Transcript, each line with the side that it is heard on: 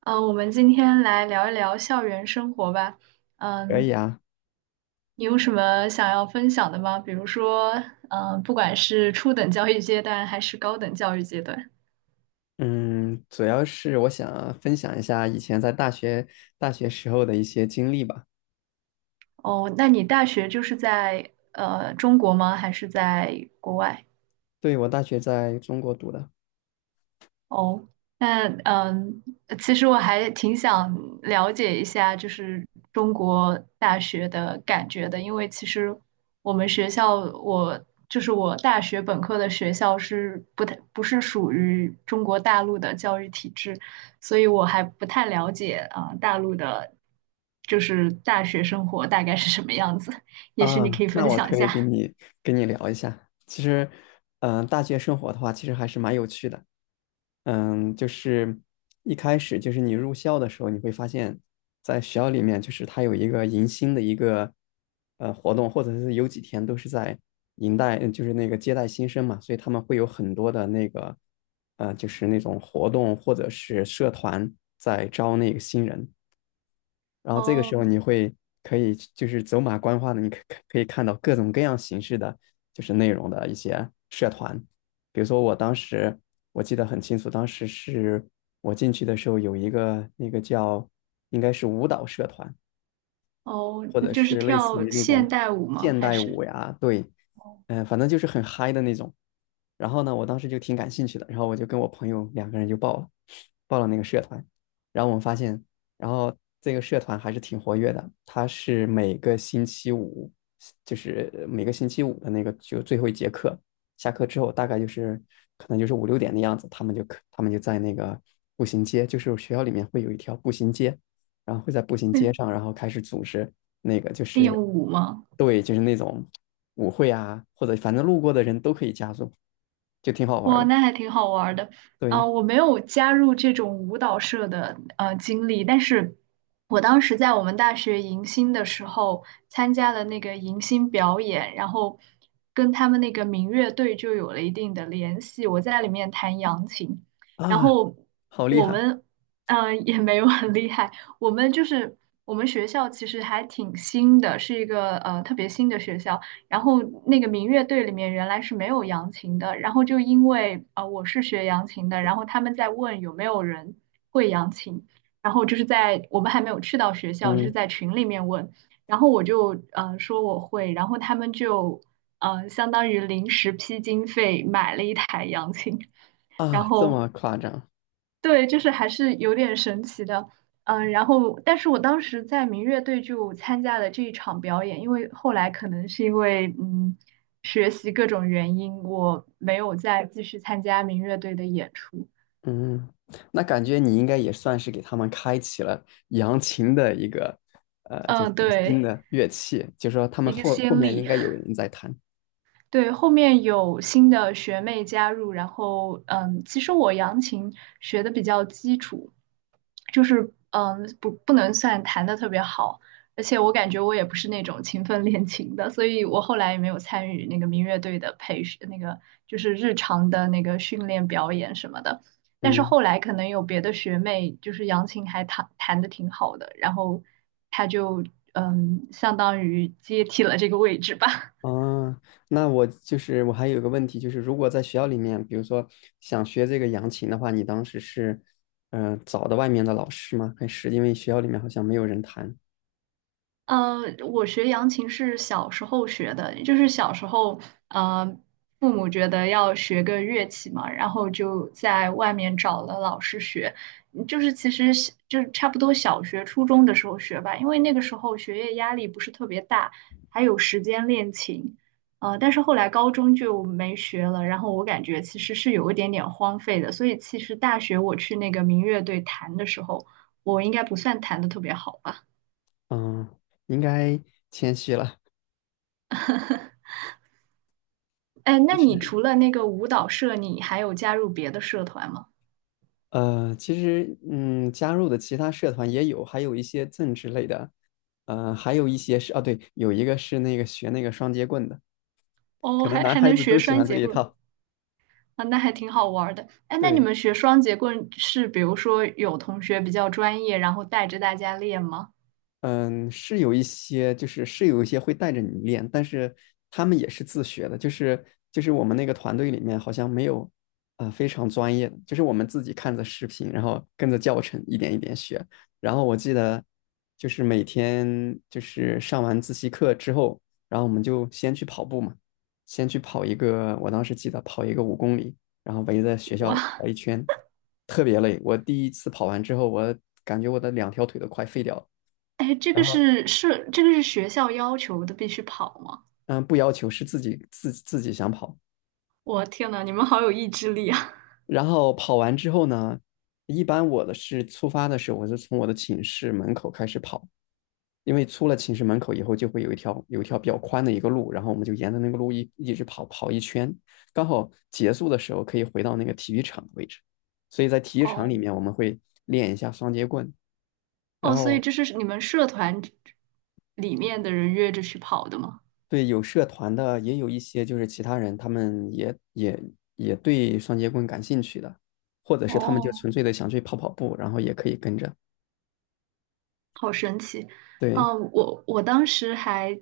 right: 嗯，我们今天来聊一聊校园生活吧。
left: 可以
right: 嗯，
left: 啊，
right: 你有什么想要分享的吗？比如说，不管是初等教育阶段还是高等教育阶段。
left: 嗯，主要是我想分享一下以前在大学时候的一些经历吧。
right: 哦，那你大学就是在中国吗？还是在国外？
left: 对，我大学在中国读的。
right: 哦，那其实我还挺想了解一下，就是中国大学的感觉的，因为其实我们学校，我就是我大学本科的学校不是属于中国大陆的教育体制，所以我还不太了解啊，大陆的，就是大学生活大概是什么样子，也许你可
left: 啊，
right: 以
left: 那
right: 分
left: 我
right: 享一
left: 可以跟
right: 下。
left: 你跟你聊一下。其实，大学生活的话，其实还是蛮有趣的。就是一开始就是你入校的时候，你会发现，在学校里面，就是它有一个迎新的一个活动，或者是有几天都是在迎待，就是那个接待新生嘛，所以他们会有很多的那个就是那种活动或者是社团在招那个新人。然后这个时
right: 哦
left: 候可以就是走马观花的，可以看到各种各样形式的就是内容的一些社团，比如说我当时我记得很清楚，当时是我进去的时候有一个那个叫应该是舞蹈社团，
right: 哦，
left: 或者
right: 就是
left: 是类似
right: 跳
left: 于那
right: 现
left: 种
right: 代舞吗？
left: 现
right: 还
left: 代
right: 是
left: 舞呀，对，反正就是很嗨的那种。然后呢，我当时就挺感兴趣的，然后我就跟我朋友两个人就报了那个社团。然后我们发现，然后这个社团还是挺活跃的，它是每个星期五，就是每个星期五的那个就最后一节课，下课之后大概就是可能就是五六点的样子，他们就在那个步行街，就是学校里面会有一条步行街，然后会在步行街
right: 会
left: 上，然后开始组织那个就
right: 练
left: 是
right: 舞吗？
left: 对，就是那种舞会啊，或者反正路过的人都可以加入，就挺好玩儿
right: 哇，
left: 的。
right: 那还挺好玩儿的。
left: 对
right: 嗯，我没有加入这种舞蹈社的经历，但是我当时在我们大学迎新的时候参加了那个迎新表演，然后跟他们那个民乐队就有了一定的联系。我在里面弹扬琴，然
left: 啊，
right: 后
left: 好厉
right: 我
left: 害，
right: 们嗯也没有很厉害，我们就是我们学校其实还挺新的，是一个特别新的学校。然后那个民乐队里面原来是没有扬琴的，然后就因为我是学扬琴的，然后他们在问有没有人会扬琴，然后就是在我们还没有去到学校，就是
left: 嗯
right: 在群里面问，然后我就说我会，然后他们就相当于临时批经费买了一台扬琴，然
left: 啊，这
right: 后
left: 么夸张，
right: 对，就是还是有点神奇的，但是我当时在民乐队就参加了这一场表演，因为后来可能是因为学习各种原因，我没有再继续参加民乐队的演出，
left: 嗯，那感觉你应该也算是给他们开启了扬琴的一个就是
right: 嗯，
left: 新
right: 对，
left: 的乐器，就说他们
right: 一个
left: 后
right: 先
left: 面应
right: 例，
left: 该有人在弹，
right: 对，后面有新的学妹加入，其实我扬琴学的比较基础，就是不能算弹的特别好，而且我感觉我也不是那种勤奋练琴的，所以我后来也没有参与那个民乐队的培训，那个就是日常的那个训练表演什么的。但是
left: 嗯。
right: 后来可能有别的学妹，就是杨琴弹的挺好的，然后她就相当于接替了这个位置吧。
left: 哦，那我就是我还有一个问题，就是如果在学校里面，比如说想学这个扬琴的话，你当时是，找的外面的老师吗？还是因为学校里面好像没有人弹？
right: 呃，我学扬琴是小时候学的，就是小时候，呃，父母觉得要学个乐器嘛，然后就在外面找了老师学，就是其实是就是差不多小学、初中的时候学吧，因为那个时候学业压力不是特别大，还有时间练琴，但是后来高中就没学了，然后我感觉其实是有一点点荒废的，所以其实大学我去那个民乐队弹的时候，我应该不算弹的特别好吧。
left: 嗯，应该谦虚了。
right: 哎，那
left: 就
right: 你
left: 是
right: 除了那个舞蹈社，你还有加入别的社团吗？
left: 其实加入的其他社团也有，还有一些政治类的，还有一些是啊，对，有一个是那个学那个双截棍的，
right: 哦，
left: 可能男
right: 还
left: 孩
right: 能
left: 子
right: 学
left: 都喜
right: 双
left: 欢这
right: 节
left: 一
right: 棍
left: 套。
right: 啊，那还挺好玩儿的。哎，那你
left: 对，
right: 们学双节棍是，比如说有同学比较专业，然后带着大家练吗？
left: 嗯，是有一些，是有一些会带着你练，但是他们也是自学的，就是我们那个团队里面好像没有，非常专业的，就是我们自己看着视频，然后跟着教程一点一点学。然后我记得就是每天就是上完自习课之后，然后我们就先去跑步嘛，先去跑一个，我当时记得跑一个5公里，然后围着学
right: 哇，
left: 校跑一圈，特别累。我第一次跑完之后，我感觉我的两条腿都快废掉了。
right: 哎，
left: 然后
right: 这个是学校要求的，必须跑吗？
left: 嗯，不要求，是自己想跑。
right: 我天呐，你们好有意志力啊！
left: 然后跑完之后呢，一般我的是出发的时候，我是从我的寝室门口开始跑，因为出了寝室门口以后，就会有一条比较宽的一个路，然后我们就沿着那个路一直跑一圈，刚好结束的时候可以回到那个体育场的位置。所以在体育场里
right: 哦
left: 面，我们会练一下双截棍，然
right: 哦，所以
left: 后
right: 这是你们社团里面的人约着去跑的吗？
left: 对，有社团的，也有一些就是其他人，他们也对双节棍感兴趣的，或者是他们就
right: 哦。
left: 纯粹的想去跑跑步，然后也可以跟着。
right: 好神奇，
left: 对，
right: 嗯，我当时还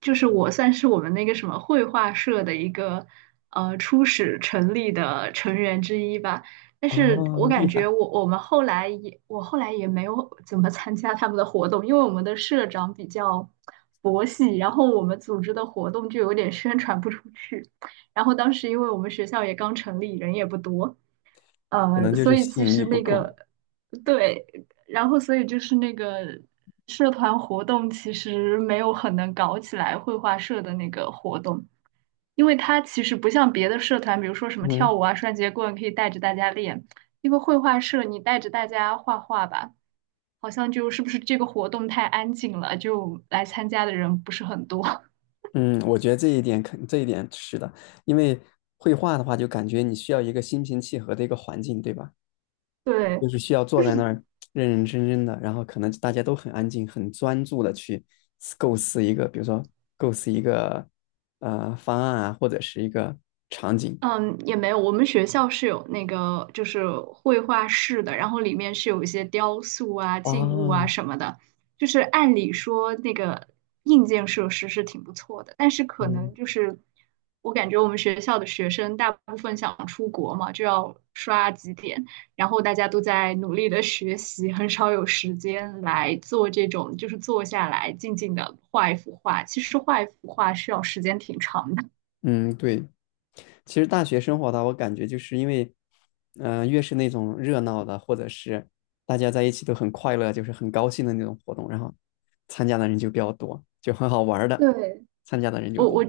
right: 就是我算是我们那个什么绘画社的一个初始成立的成员之一吧，但是
left: 哦，
right: 我
left: 厉
right: 感觉
left: 害，
right: 我后来也没有怎么参加他们的活动，因为我们的社长比较佛系，然后我们组织的活动就有点宣传不出去，然后当时因为我们学校也刚成立，人也不多。
left: 可能就
right: 所
left: 是
right: 以
left: 吸
right: 其
left: 引
right: 实
left: 力不
right: 那个
left: 够。
right: 对，然后所以就是那个社团活动其实没有很能搞起来绘画社的那个活动，因为它其实不像别的社团，比如说什么跳
left: 嗯
right: 舞啊、双节棍可以带着大家练，因为绘画社你带着大家画画吧，好像就是不是这个活动太安静了，就来参加的人不是很多。
left: 嗯，我觉得这一点是的，因为绘画的话，就感觉你需要一个心平气和的一个环境，对吧？
right: 对，
left: 就是需要
right: 就
left: 坐
right: 是。
left: 在那儿认认真真的，然后可能大家都很安静、很专注的去构思一个，比如说构思一个方案啊，或者是一个场景。
right: 嗯，也没有。我们学校是有那个就是绘画室的，然后里面是有一些雕塑啊、静物啊
left: 啊。
right: 什么的。就是按理说那个硬件设施是挺不错的，但是可能
left: 嗯
right: 就是我感觉我们学校的学生大部分想出国嘛，就要刷几点，然后大家都在努力的学习，很少有时间来做这种就是坐下来静静的画一幅画。其实画一幅画需要时间挺长的。
left: 嗯，对，其实大学生活的话我感觉就是因为，越是那种热闹的，或者是大家在一起都很快乐，就是很高兴的那种活动，然后参加的人就比较多，就很好玩儿的，
right: 对，
left: 参加的人就
right: 我
left: 多。
right: 我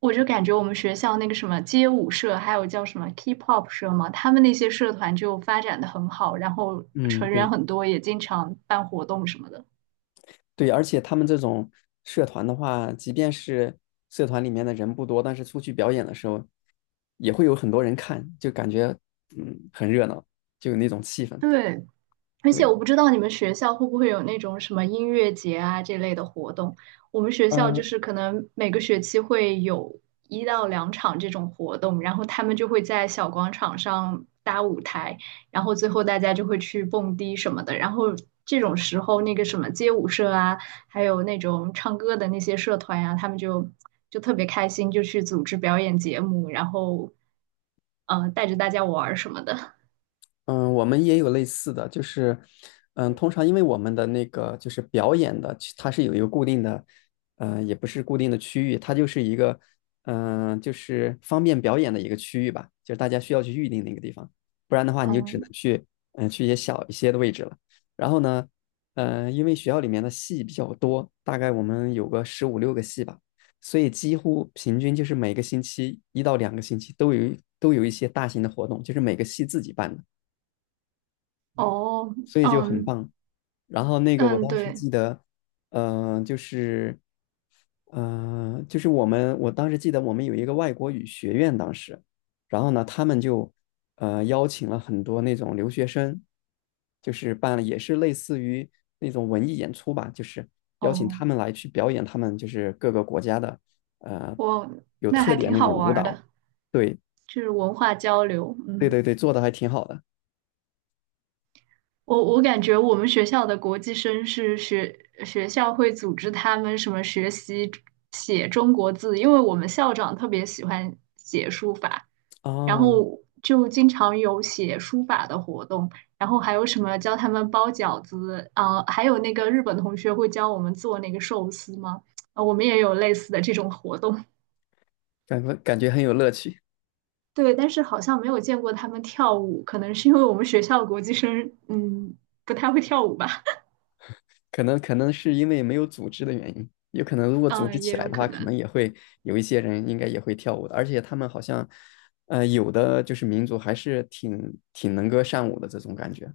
right: 我就感觉我们学校那个什么街舞社，还有叫什么 K-pop 社嘛，他们那些社团就发展的很好，然后
left: 嗯，
right: 成员
left: 对。
right: 很多，也经常办活动什么的。
left: 对，而且他们这种社团的话，即便是社团里面的人不多，但是出去表演的时候，也会有很多人看，就感觉很热闹，就有那种气氛。
right: 对，而且我
left: 对，
right: 不知道你们学校会不会有那种什么音乐节啊这类的活动。我们学校就
left: 嗯、
right: 是可能每个学期会有一到两场这种活动，然后他们就会在小广场上搭舞台，然后最后大家就会去蹦迪什么的。然后这种时候，那个什么街舞社啊，还有那种唱歌的那些社团啊，他们就就特别开心，就去组织表演节目，然后带着大家玩儿什么的。
left: 嗯，我们也有类似的，就是，通常因为我们的那个就是表演的，其它是有一个固定的，也不是固定的区域，它就是一个，就是方便表演的一个区域吧，就是大家需要去预定那个地方，不然的话你就只能
right: 嗯，
left: 去，去一些小一些的位置了。然后呢，因为学校里面的戏比较多，大概我们有个15、6个戏吧，所以几乎平均就是每个星期一到两个星期都都有一些大型的活动，就是每个系自己办的。
right: 哦，
left: 所以就很
right: 嗯，
left: 棒。然后那个我
right: 嗯，
left: 当时
right: 对，
left: 记得，就是，我当时记得我们有一个外国语学院，当时，然后呢，他们就邀请了很多那种留学生，就是办了也是类似于那种文艺演出吧，就是邀请
right: 哦，
left: 他们来去表演他们就是各个国家的呃
right: 我
left: 有
right: 那
left: 特
right: 还挺
left: 点那
right: 好
left: 种
right: 玩
left: 舞
right: 儿
left: 蹈。
right: 的，
left: 对
right: 就是文化交流。
left: 对
right: 嗯，
left: 对对，做的还挺好的
right: 我感觉我们学校的国际生是学校会组织他们什么学习写中国字，因为我们校长特别喜欢写书法，然
left: 哦，
right: 后就经常有写书法的活动，然后还有什么教他们包饺子啊，还有那个日本同学会教我们做那个寿司吗？啊，我们也有类似的这种活动。
left: 感觉很有乐趣。
right: 对，但是好像没有见过他们跳舞，可能是因为我们学校国际生，嗯，不太会跳舞吧，
left: 可能是因为没有组织的原因，有可能如 果组织
right: 嗯，也
left: 起来
right: 有
left: 的
right: 可
left: 话，可
right: 能。
left: 能也会有一些人应该也会跳舞的，而且他们好像，有的就是民族还是挺能歌善舞的这种感觉。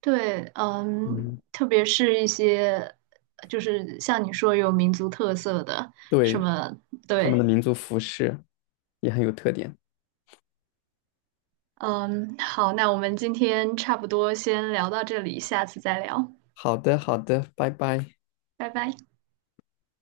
right: 对，嗯，
left: 嗯，
right: 特别是一些就是像你说有民族特色的什
left: 对，
right: 么，
left: 他们的
right: 对，
left: 民族服饰也很有特点。
right: 嗯，好，那我们今天差不多先聊到这里，下次再聊，
left: 好的，好的，拜拜。
right: 拜拜。